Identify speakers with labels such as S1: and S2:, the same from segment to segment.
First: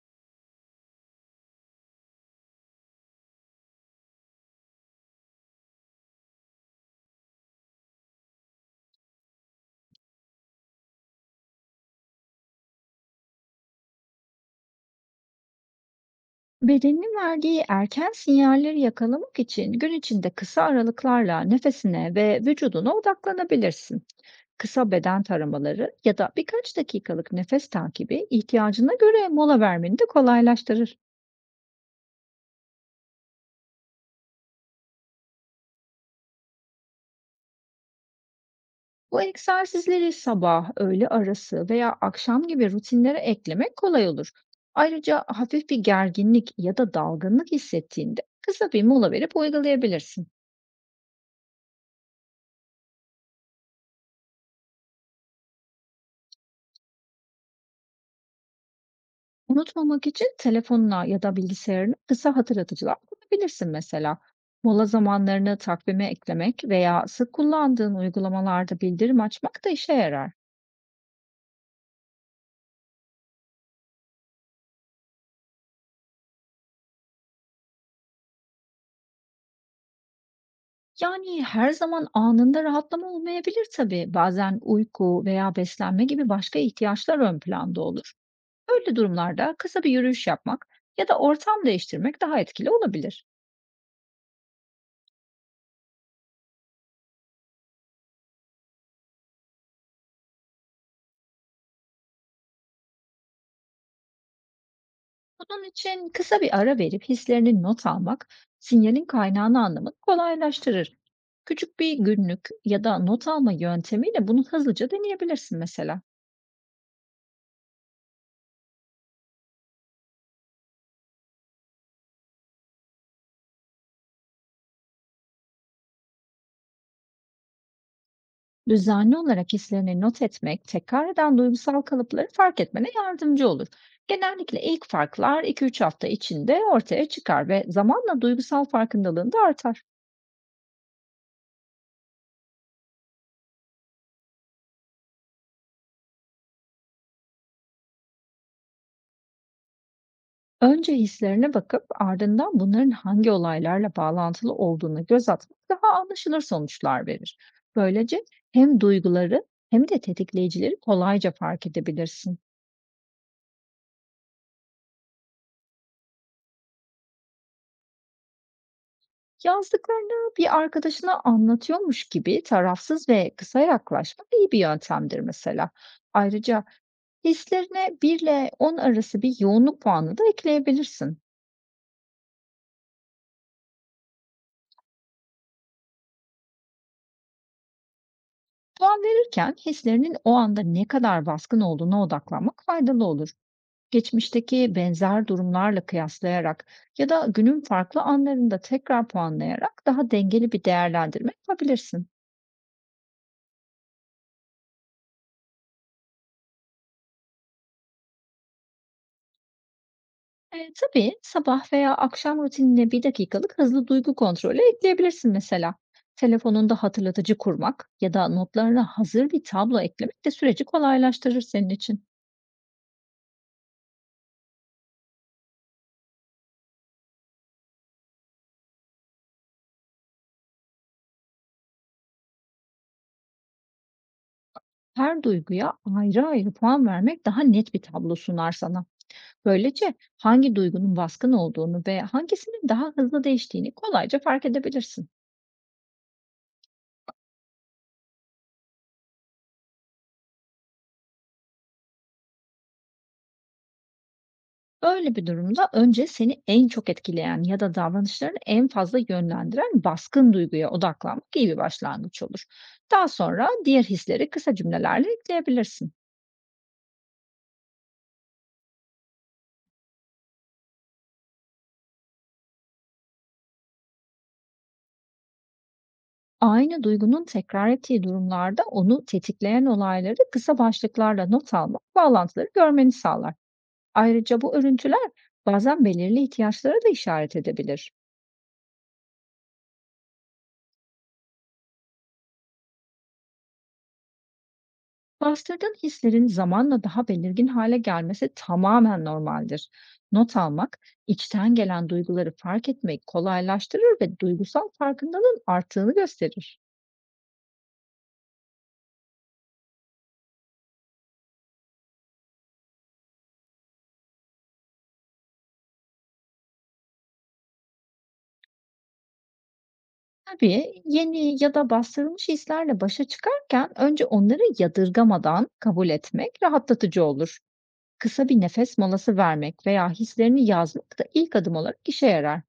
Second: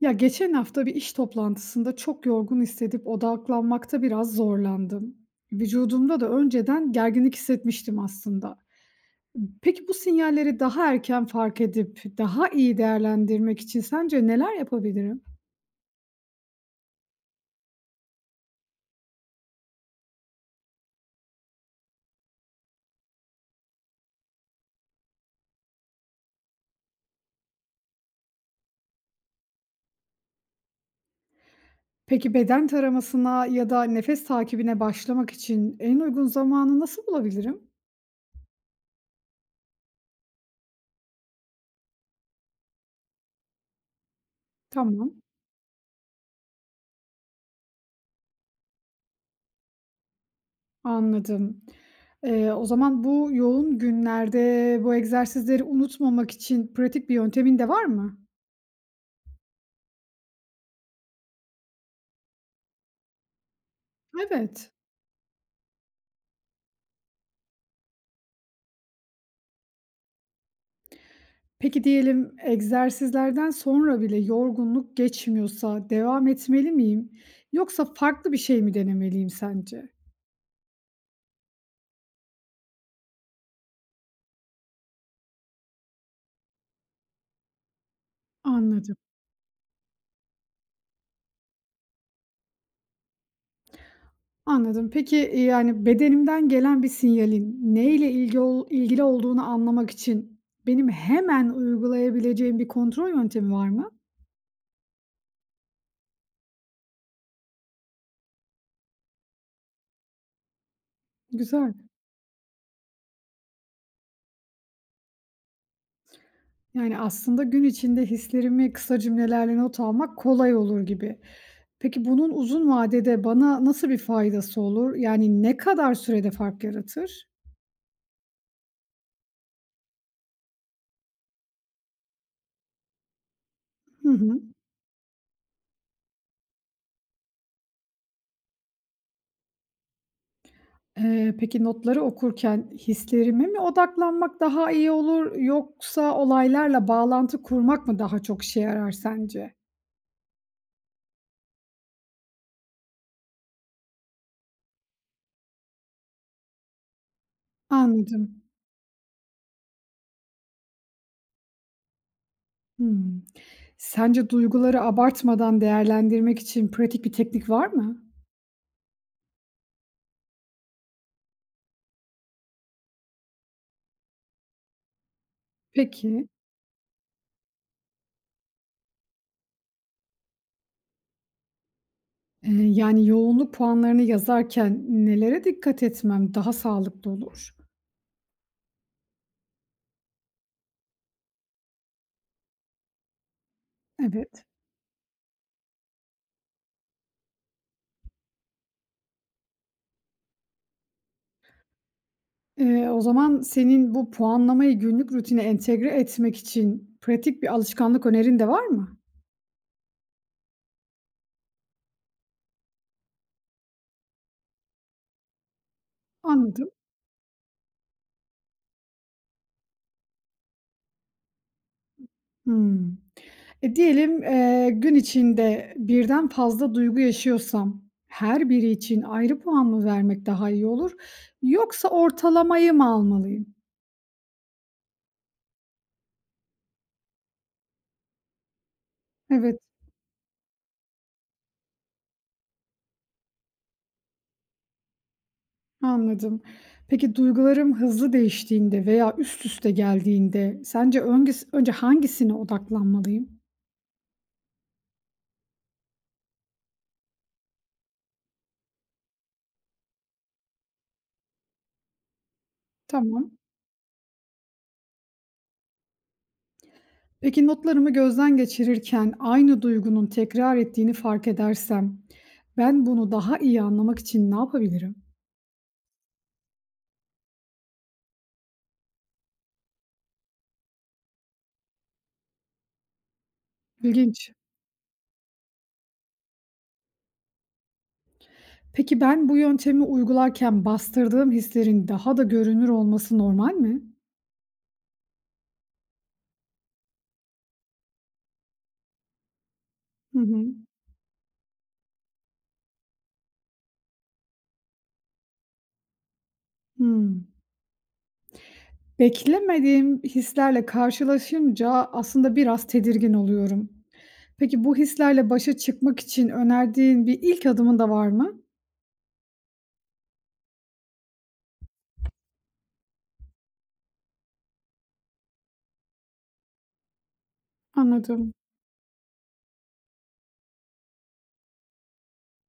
S1: Ya geçen hafta bir iş toplantısında çok yorgun hissedip odaklanmakta biraz zorlandım. Vücudumda da önceden gerginlik hissetmiştim aslında. Peki bu sinyalleri daha erken fark edip daha iyi değerlendirmek için sence neler yapabilirim?
S2: Bedenin verdiği erken sinyalleri yakalamak için gün içinde kısa aralıklarla nefesine ve vücuduna odaklanabilirsin. Kısa beden taramaları ya da birkaç dakikalık nefes takibi, ihtiyacına göre mola vermeni de kolaylaştırır.
S1: Peki beden taramasına ya da nefes takibine başlamak için en uygun zamanı nasıl bulabilirim?
S2: Bu egzersizleri sabah, öğle arası veya akşam gibi rutinlere eklemek kolay olur.
S1: Tamam,
S2: Ayrıca hafif bir gerginlik ya da dalgınlık hissettiğinde kısa bir mola verip uygulayabilirsin.
S1: anladım. O zaman bu yoğun günlerde bu egzersizleri unutmamak için pratik bir yöntemin de var mı?
S2: Unutmamak için telefonuna ya da bilgisayarına kısa hatırlatıcılar kurabilirsin mesela.
S1: Evet.
S2: Mola zamanlarını takvime eklemek veya sık kullandığın uygulamalarda bildirim açmak da işe yarar.
S1: Peki diyelim egzersizlerden sonra bile yorgunluk geçmiyorsa devam etmeli miyim yoksa farklı bir şey mi denemeliyim sence?
S2: Yani her zaman anında rahatlama olmayabilir tabii. Bazen uyku veya beslenme gibi başka ihtiyaçlar ön planda olur. Böyle
S1: Anladım,
S2: durumlarda kısa bir yürüyüş yapmak ya da ortam değiştirmek daha etkili olabilir.
S1: anladım. Peki, yani bedenimden gelen bir sinyalin neyle ilgi ol ilgili olduğunu anlamak için benim hemen uygulayabileceğim bir kontrol yöntemi var mı?
S2: Bunun için kısa bir ara verip hislerini not almak, sinyalin kaynağını anlamanı kolaylaştırır.
S1: Güzel.
S2: Küçük bir günlük ya da not alma yöntemiyle bunu hızlıca deneyebilirsin mesela.
S1: Yani, aslında gün içinde hislerimi kısa cümlelerle not almak kolay olur gibi. Peki, bunun uzun vadede bana nasıl bir faydası olur? Yani, ne kadar sürede fark yaratır?
S2: Düzenli olarak hislerini not etmek, tekrar eden duygusal kalıpları fark etmene yardımcı olur.
S1: Hı hı.
S2: Genellikle ilk farklar 2-3 hafta içinde ortaya çıkar ve zamanla duygusal farkındalığın da artar.
S1: Peki notları okurken hislerime mi odaklanmak daha iyi olur yoksa olaylarla bağlantı kurmak mı daha çok işe yarar sence?
S2: Önce hislerine bakıp ardından bunların hangi olaylarla bağlantılı olduğunu göz atmak daha anlaşılır sonuçlar verir. Böylece
S1: Anladım.
S2: hem duyguları hem de tetikleyicileri kolayca fark edebilirsin.
S1: Hımm. Sence duyguları abartmadan değerlendirmek için pratik bir teknik var mı?
S2: Yazdıklarını bir arkadaşına anlatıyormuş gibi tarafsız ve kısa yaklaşmak iyi bir yöntemdir mesela.
S1: Peki.
S2: Ayrıca hislerine 1 ile 10 arası bir yoğunluk puanı da ekleyebilirsin.
S1: Yoğunluk puanlarını yazarken nelere dikkat etmem daha sağlıklı olur?
S2: Puan verirken hislerinin o anda ne kadar baskın olduğuna odaklanmak faydalı olur.
S1: Evet.
S2: Geçmişteki benzer durumlarla kıyaslayarak ya da günün farklı anlarında tekrar puanlayarak daha dengeli bir değerlendirme yapabilirsin.
S1: O zaman senin bu puanlamayı günlük rutine entegre etmek için pratik bir alışkanlık önerin de var mı?
S2: Tabii sabah veya akşam rutinine 1 dakikalık hızlı duygu kontrolü ekleyebilirsin mesela.
S1: Anladım.
S2: Telefonunda hatırlatıcı kurmak ya da notlarına hazır bir tablo eklemek de süreci kolaylaştırır senin için.
S1: Hımm. Diyelim, gün içinde birden fazla duygu yaşıyorsam her biri için ayrı puan mı vermek daha iyi olur yoksa ortalamayı mı almalıyım?
S2: Her duyguya ayrı ayrı puan vermek daha net bir tablo sunar sana.
S1: Evet.
S2: Böylece hangi duygunun baskın olduğunu ve hangisinin daha hızlı değiştiğini kolayca fark edebilirsin.
S1: Anladım. Peki duygularım hızlı değiştiğinde veya üst üste geldiğinde sence önce hangisine odaklanmalıyım?
S2: Öyle bir durumda önce seni en çok etkileyen ya da davranışlarını en fazla yönlendiren baskın duyguya odaklanmak iyi bir başlangıç olur. Daha
S1: Tamam.
S2: sonra diğer hisleri kısa cümlelerle ekleyebilirsin.
S1: Peki notlarımı gözden geçirirken aynı duygunun tekrar ettiğini fark edersem ben bunu daha iyi anlamak için ne yapabilirim?
S2: Aynı duygunun tekrar ettiği durumlarda onu tetikleyen olayları kısa başlıklarla not almak bağlantıları görmeni sağlar.
S1: İlginç.
S2: Ayrıca bu örüntüler bazen belirli ihtiyaçlara da işaret edebilir.
S1: Peki ben bu yöntemi uygularken bastırdığım hislerin daha da görünür olması normal mi?
S2: Bastırdığın hislerin zamanla daha belirgin hale gelmesi tamamen normaldir.
S1: Hı
S2: Not
S1: hı.
S2: almak, içten gelen duyguları fark etmeyi kolaylaştırır ve duygusal farkındalığın arttığını gösterir.
S1: Hmm. Beklemediğim hislerle karşılaşınca aslında biraz tedirgin oluyorum. Peki bu hislerle başa çıkmak için önerdiğin bir ilk adımın da var mı?
S2: Tabii yeni ya da bastırılmış hislerle başa çıkarken önce onları yadırgamadan kabul etmek rahatlatıcı olur. Kısa
S1: Anladım.
S2: bir nefes molası vermek veya hislerini yazmak da ilk adım olarak işe yarar.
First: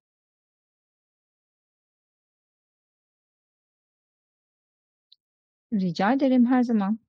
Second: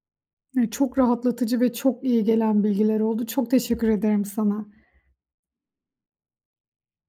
S1: Ya, çok rahatlatıcı ve çok iyi gelen bilgiler oldu. Çok teşekkür ederim sana.
S2: Rica ederim, her zaman.